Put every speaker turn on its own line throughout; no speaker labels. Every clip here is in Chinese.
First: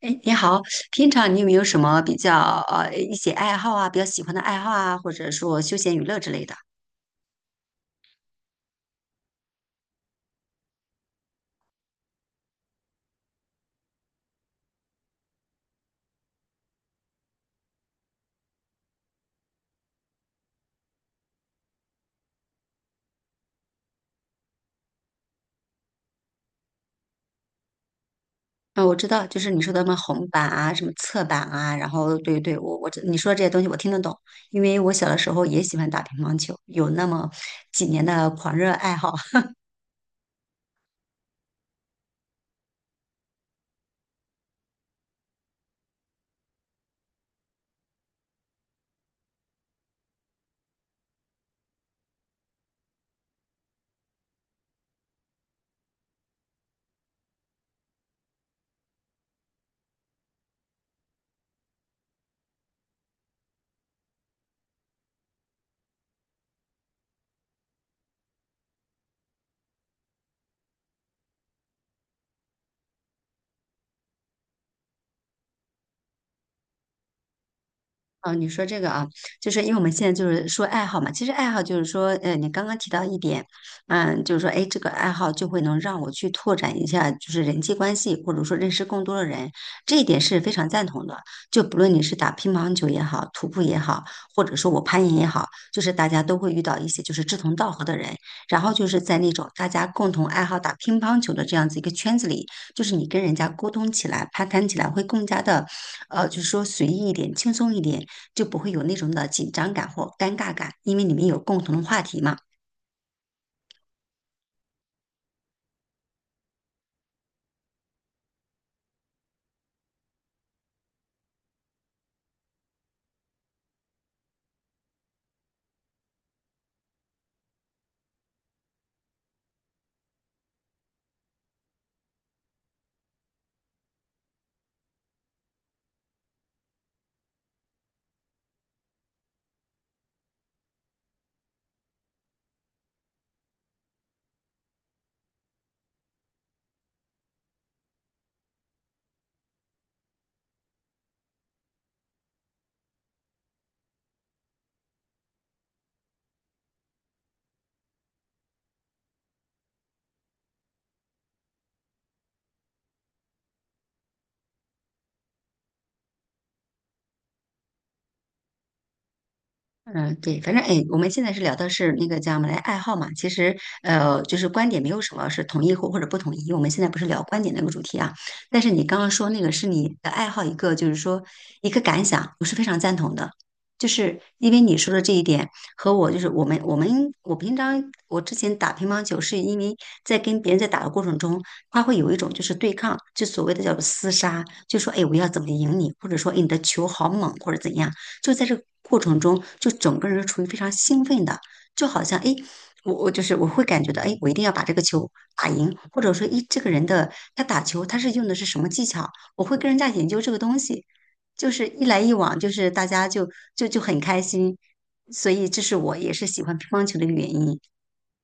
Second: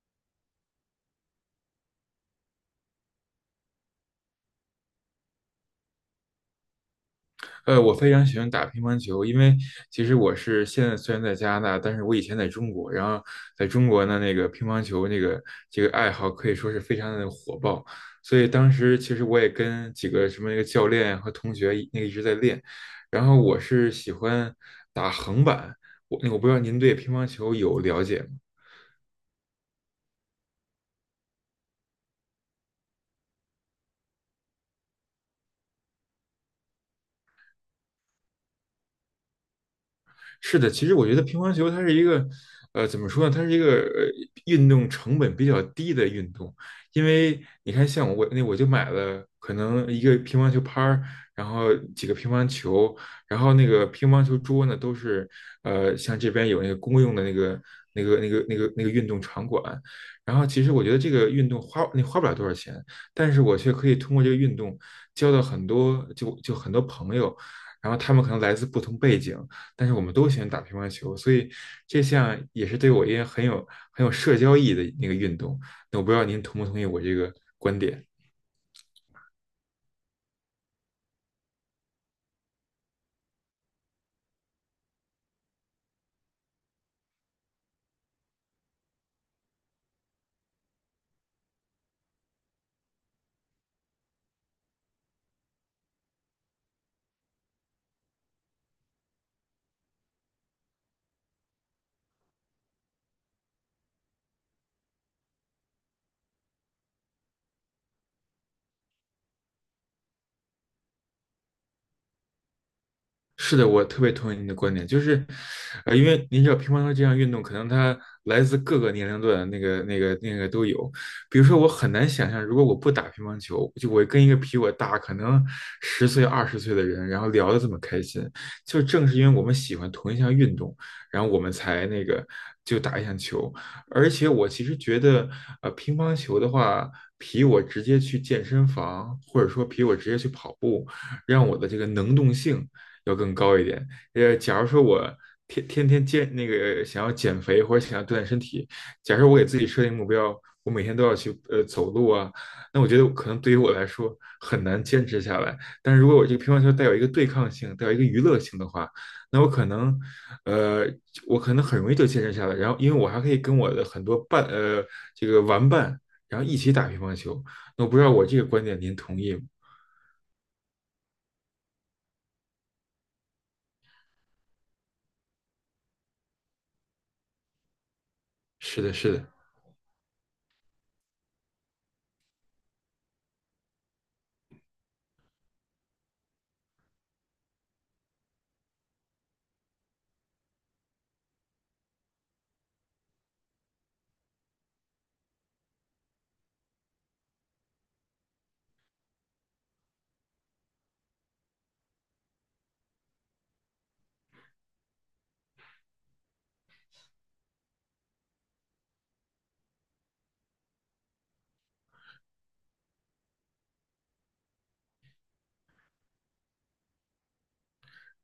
哎，你好，平常你有没有什么比较一些爱好啊，比较喜欢的爱好啊，或者说休闲娱乐之类的？
我非常喜欢打乒乓球，因为其实我是现在虽然在加拿大，但是我以前在中国，然后在中国呢，那个乒乓球那个这个爱好可以说是非常的火爆，所以当时其实我也跟几个什么那个教练和同学那个一直在练，然后我是喜欢打横板，我不知道您对乒乓球有了解吗？
啊、我知道，就是你说的什么红板啊，什么侧板啊，然后对对，我知你说的这些东西我听得懂，因为我小的时候也喜欢打乒乓球，有那么几年的狂热爱好。
是的，其实我觉得乒乓球它是一个，怎么说呢？它是一个运动成本比较低的运动，因为你看，像我那我就买了可能一个乒乓球拍儿，然后几个乒乓球，然后那个乒乓球桌呢都是，像这边有那个公用的那个运动场馆，然后其实我觉得这个运动花不了多少钱，但是我却可以通过这个运动交到很多就很多朋友，然后他们可能来自不同背景。但是我们都喜欢打乒乓球，所以这项也是对我一个很有社交意义的那个运动。那我不知道您同不同意我这个观点。
哦，你说这个啊，就是因为我们现在就是说爱好嘛，其实爱好就是说，你刚刚提到一点，嗯，就是说，哎，这个爱好就会能让我去拓展一下，就是人际关系，或者说认识更多的人，这一点是非常赞同的。就不论你是打乒乓球也好，徒步也好，或者说我攀岩也好，就是大家都会遇到一些就是志同道合的人，然后就是在那种大家共同爱好打乒乓球的这样子一个圈子里，就是你跟人家沟通起来、攀谈起来会更加的，就是说随意一点、轻松一点。就不会有那种的紧张感或尴尬感，因为你们有共同的话题嘛。
是的，我特别同意您的观点，就是，因为您知道乒乓球这项运动，可能它来自各个年龄段，那个都有。比如说，我很难想象，如果我不打乒乓球，就我跟一个比我大可能十岁、20岁的人，然后聊得这么开心，就正是因为我们喜欢同一项运动，然后我们才那个就打一项球。而且我其实觉得，乒乓球的话，比我直接去健身房，或者说比我直接去跑步，让我的这个能动性要更高一点。假如说我天天那个想要减肥或者想要锻炼身体，假设我给自己设定目标，我每天都要去走路啊，那我觉得可能对于我来说很难坚持下来。但是如果我这个乒乓球带有一个对抗性，带有一个娱乐性的话，那呃我可能很容易就坚持下来。然后因为我还可以跟我的很多这个玩伴，然后一起打乒乓球。那我不知道我这个观点您同意吗？
嗯，对，反正哎，我们现在是聊的是那个叫什么来爱好嘛，其实就是观点没有什么是统一或者不同意，我们现在不是聊观点那个主题啊。但是
是
你
的，
刚刚
是
说那
的。
个是你的爱好，一个就是说一个感想，我是非常赞同的，就是因为你说的这一点和我就是我们我平常我之前打乒乓球是因为在跟别人在打的过程中，他会有一种就是对抗，就所谓的叫做厮杀，就说哎我要怎么赢你，或者说哎你的球好猛或者怎样。就在这个过程中，就整个人是处于非常兴奋的，就好像哎，我就是我会感觉到哎，我一定要把这个球打赢，或者说哎，这个人的他打球他是用的是什么技巧，我会跟人家研究这个东西，就是一来一往，就是大家就很开心，所以这是我也是喜欢乒乓球的一个原因。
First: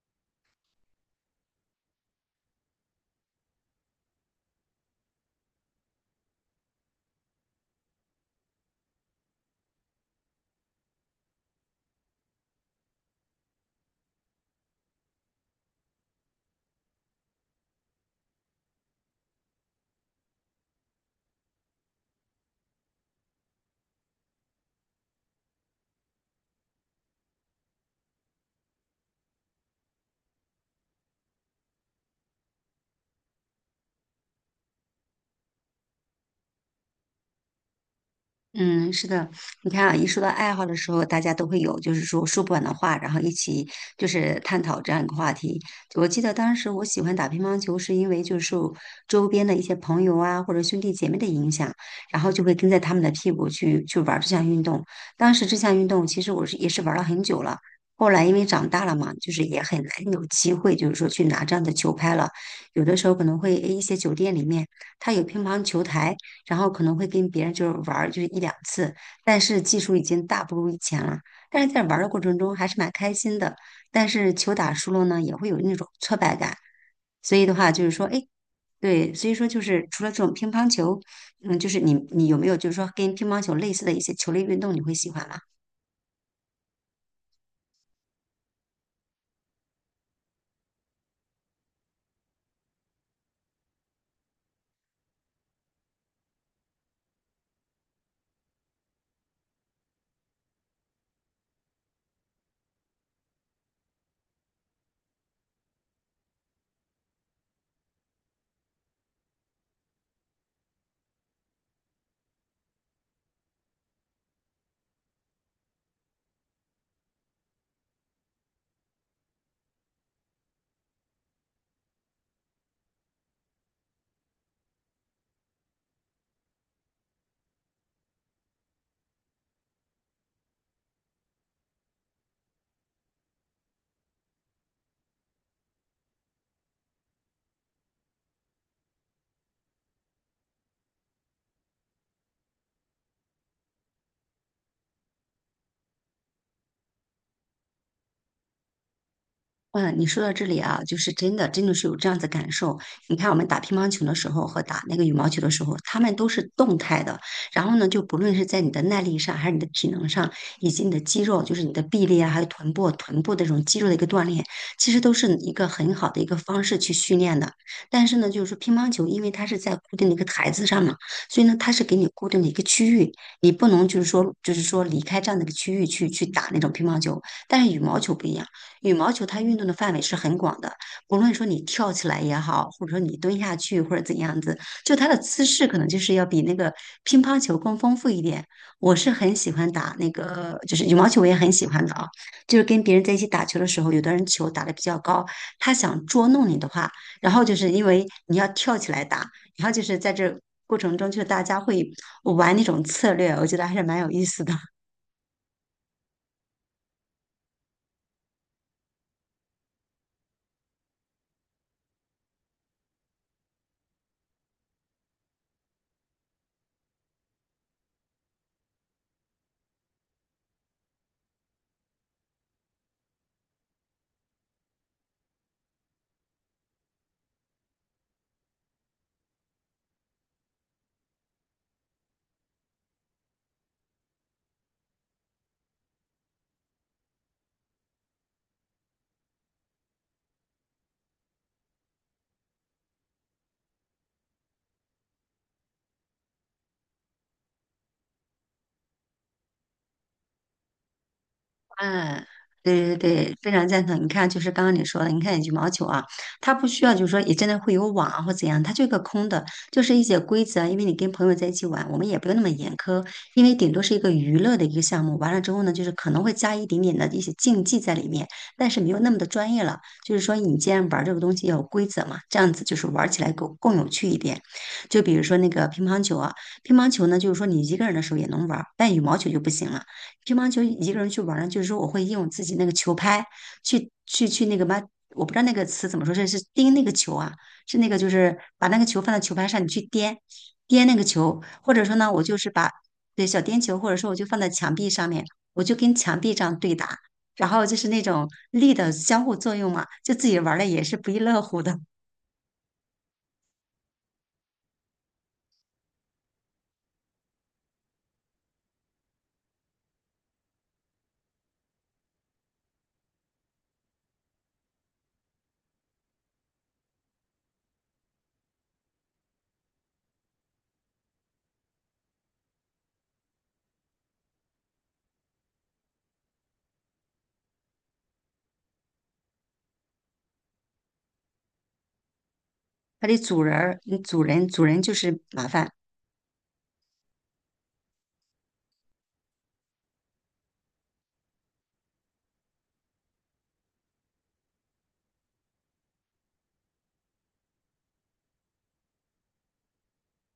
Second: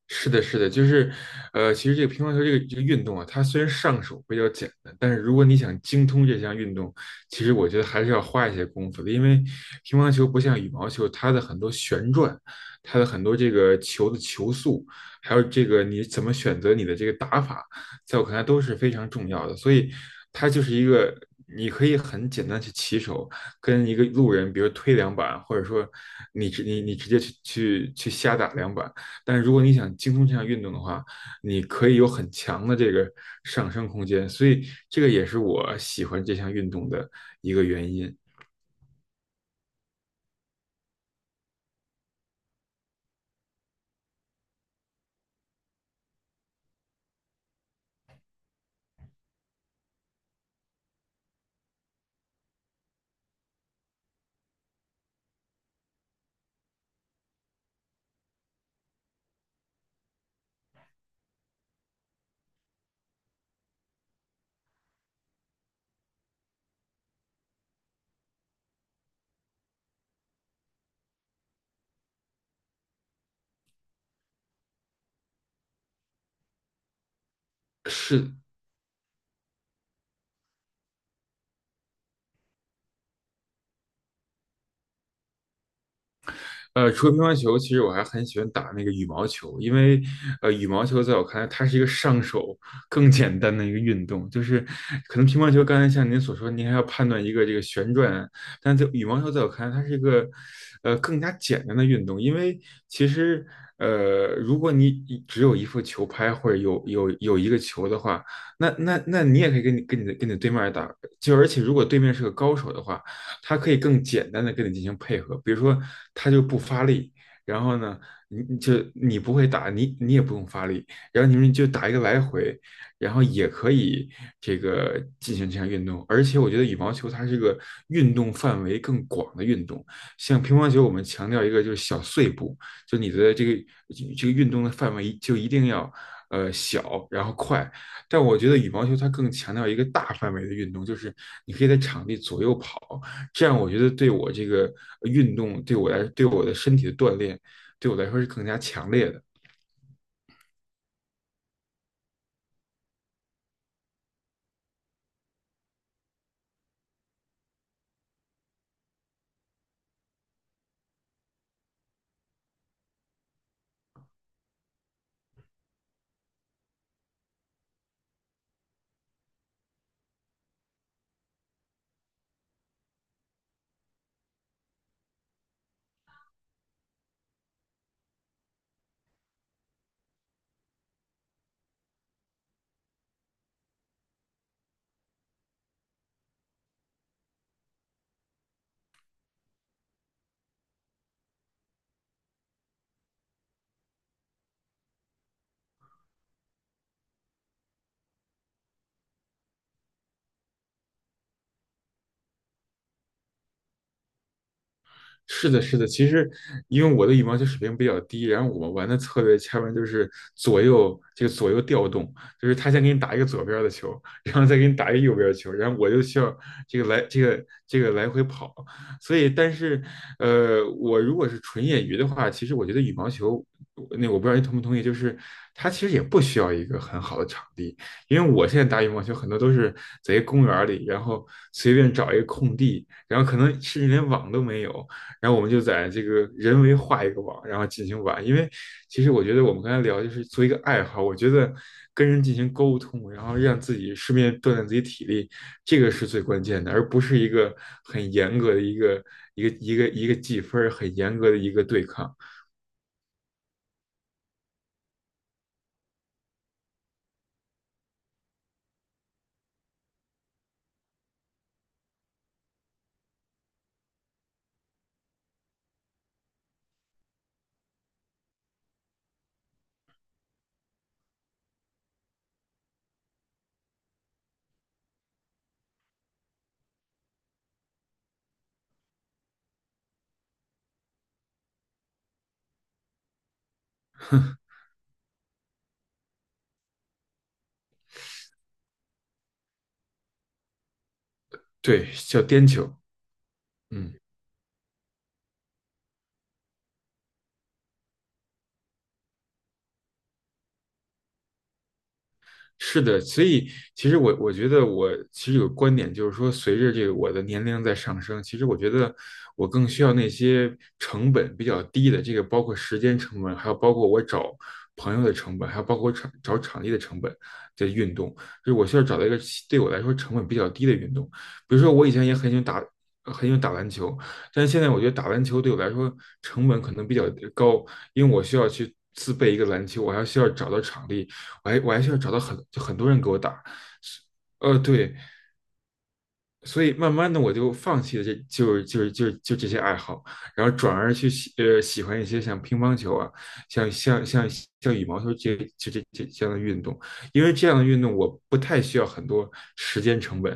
是的，是的，就是，其实这个乒乓球这个运动啊，它虽然上手比较简单，但是如果你想精通这项运动，其实我觉得还是要花一些功夫的，因为乒乓球不像羽毛球，它的很多旋转，它的很多这个球的球速，还有这个你怎么选择你的这个打法，在我看来都是非常重要的，所以它就是一个你可以很简单去起手，跟一个路人，比如推两板，或者说你直你你直接去瞎打两板。但是如果你想精通这项运动的话，你可以有很强的这个上升空间，所以这个也是我喜欢这项运动的一个原因。
嗯，是的，你看啊，一说到爱好的时候，大家都会有就是说说不完的话，然后一起就是探讨这样一个话题。我记得当时我喜欢打乒乓球，是因为就是受周边的一些朋友啊或者兄弟姐妹的影响，然后就会跟在他们的屁股去玩这项运动。当时这项运动其实我是也是玩了很久了，后来因为长大了嘛，就是也很难有机会就是说去拿这样的球拍了。有的时候可能会诶一些酒店里面它有乒乓球台。然后可能会跟别人就是玩儿就是一两次，但是技术已经大不如以前了。但是在玩儿的过程中还是蛮开心的，但是球打输了呢，也会有那种挫败感。所以的话就是说，哎，
是。
对，所以说就是除了这种乒乓球，嗯，就是你有没有就是说跟乒乓球类似的一些球类运动，你会喜欢吗？
除了乒乓球，其实我还很喜欢打那个羽毛球，因为羽毛球在我看来，它是一个上手更简单的一个运动。就是可能乒乓球，刚才像您所说，您还要判断一个这个旋转啊，但在羽毛球在我看来，它是一个更加简单的运动，因为其实如果你只有一副球拍或者有一个球的话，那你也可以跟你的对面打，就而且如果对面是个高手的话。它可以更简单的跟你进行配合，比如说它就不发力，然后呢，你不会打，你也不用发力，然后你们就打一个来回，然后也可以这个进行这项运动。而且我觉得羽毛球它是个运动范围更广的运动，像乒乓球我们强调一个就是小碎步，就你的这个运动的范围就一定要小然后快，但我觉得羽毛球它更强调一个大范围的运动，就是你可以在场地左右跑，这样我觉得对我这个运动，对我来，对我的身体的锻炼，对我来说是更加强烈的。
哇，你说到这里啊，就是真的，真的是有这样子感受。你看，我们打乒乓球的时候和打那个羽毛球的时候，他们都是动态的。然后呢，就不论是在你的耐力上，还是你的体能上，以及你的肌肉，就是你的臂力啊，还有臀部、臀部的这种肌肉的一个锻炼，其实都是一个很好的一个方式去训练的。但是呢，就是说乒乓球，因为它是在固定的一个台子上嘛，所以呢，它是给你固定的一个区域，你不能就是说，就是说离开这样的一个区域去打那种乒乓球。但是羽毛球不一样。羽毛球它运动的范围是很广的，不论说你跳起来也好，或者说你蹲下去或者怎样子，就它的姿势可能就是要比那个乒乓球更丰富一点。我是很喜欢打那个，就是羽毛球我也很喜欢的啊，就是跟别人在一起打球的时候，有的人球打得比较高，他想捉弄你的话，然后就是因为你要跳起来打，然后就是在这。过程中，就是大家会玩那种策略，我觉得还是蛮有意思的。
是的，是的。其实，因为我的羽毛球水平比较低，然后我们玩的策略下面就是左右调动，就是他先给你打一个左边的球，然后再给你打一个右边的球，然后我就需要这个来这个这个来回跑。所以，但是，我如果是纯业余的话，其实我觉得羽毛球，那我不知道你同不同意，就是它其实也不需要一个很好的场地，因为我现在打羽毛球很多都是在一个公园里，然后随便找一个空地，然后可能甚至连网都没有。然后我们就在这个人为画一个网，然后进行玩。因为其实我觉得我们刚才聊就是做一个爱好，我觉得跟人进行沟通，然后让自己顺便锻炼自己体力，这个是最关键的，而不是一个很严格的一个计分很严格的一个对抗。
嗯，对对对，非常赞同。你看，就是刚刚你说的，你看羽毛球啊，它不需要就是说也真的会有网啊或怎样，它就一个空的，就是一些规则啊因为你跟朋友在一起玩，我们也不用那么严苛，因为顶多是一个娱乐的一个项目。完了之后呢，就是可能会加一点点的一些竞技在里面，但是没有那么的专业了。就是说，你既然玩这个东西要有规则嘛，这样子就是玩起来更有趣一点。就比如说那个乒乓球啊，乒乓球呢，就是说你一个人的时候也能玩儿，但羽毛球就不行了。乒乓球一个人去玩儿呢，就是说我会用自己那个球拍去那个嘛，我不知道那个词怎么说，是钉那个球啊，是那个就是把那个球放在球拍上，你去颠颠那个球，或者
对，
说呢，我
叫
就
颠
是把
球。
对小颠球，或
嗯。
者说我就放在墙壁上面，我就跟墙壁这样对打，然后就是那种力的相互作用嘛，就自己玩的也是不亦乐乎的。
是的，所以其实我觉得我其实有个观点，就是说，随着这个我的年龄在上升，其实我觉得我更需要那些成本比较低的，这个包括时间成本，还有包括我找朋友的成本，还有包括找场地的成本的运动，就是我需要找到一个对我来说成本比较低的运动。比如说，我以前也很喜欢打篮球，但是现在我觉得打篮球对我来说成本可能比较高，因为我需要去自备一个篮球，我还需要找到场地，哎，我还需要找到就很多人
还
给
得
我打，
组人儿，
是。
嗯组人就
对，
是麻烦，
所以慢慢的我就放弃了这就是就是就是就这些爱好，然后转而去喜欢一些像乒乓球啊，像像像像羽毛球这样的运动，因为这样的运动我不太需要很多时间成本，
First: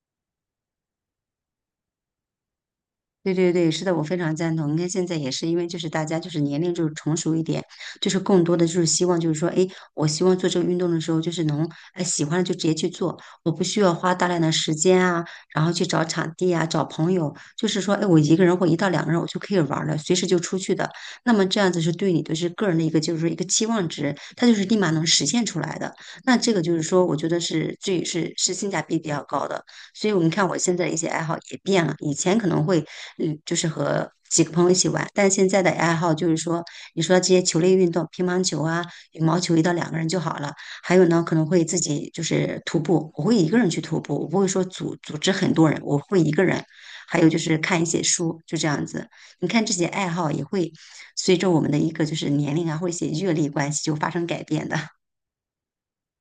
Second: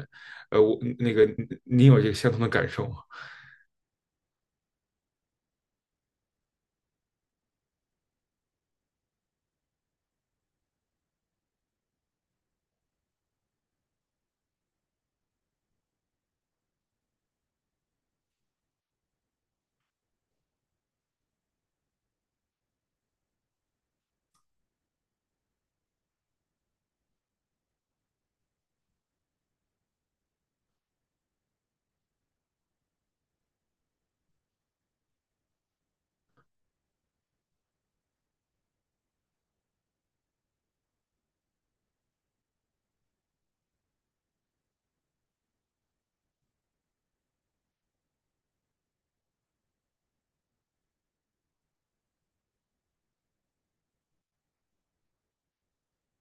我那个你有这个相同的感受吗？
对对对，是的，我非常赞同。你看现在也是，因为就是大家就是年龄就是成熟一点，就是更多的就是希望就是说，哎，我希望做这个运动的时候，就是能哎喜欢了就直接去做，我不需要花大量的时间啊，然后去找场地啊，找朋友，就是说，哎，我一个人或一到两个人我就可以玩儿了，随时就出去的。那么这样子是对你的是个人的一个就是说一个期望值，它就是立马能实现出来的。那这个就是说，我觉得是是性价比比较高的。所以我们看我现在的一些爱好也变了，以前可能会，嗯，就是和几个朋友一起玩，但现在的爱好就是说，你说这些球类运动，乒乓球啊、羽毛球，一到两个人就好了。还有呢，可能会自己就是徒步，我会一个人去徒步，我不会说组织很多人，我会一个人。还有就是看一些书，就这样子。你看这些爱好也会随着我们的一个就是年龄啊，或者一些阅历关系就发生改变的。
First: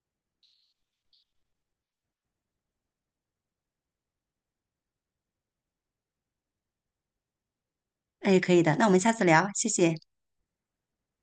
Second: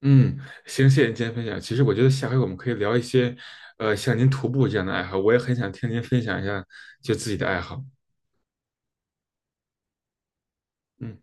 嗯，行，谢谢您今天分享。其实我觉得下回我们可以聊一些，像您徒步这样的爱好，我也很想听您分享一下就自己的爱好。
哎，可以的，那我们下次聊，谢谢。
嗯。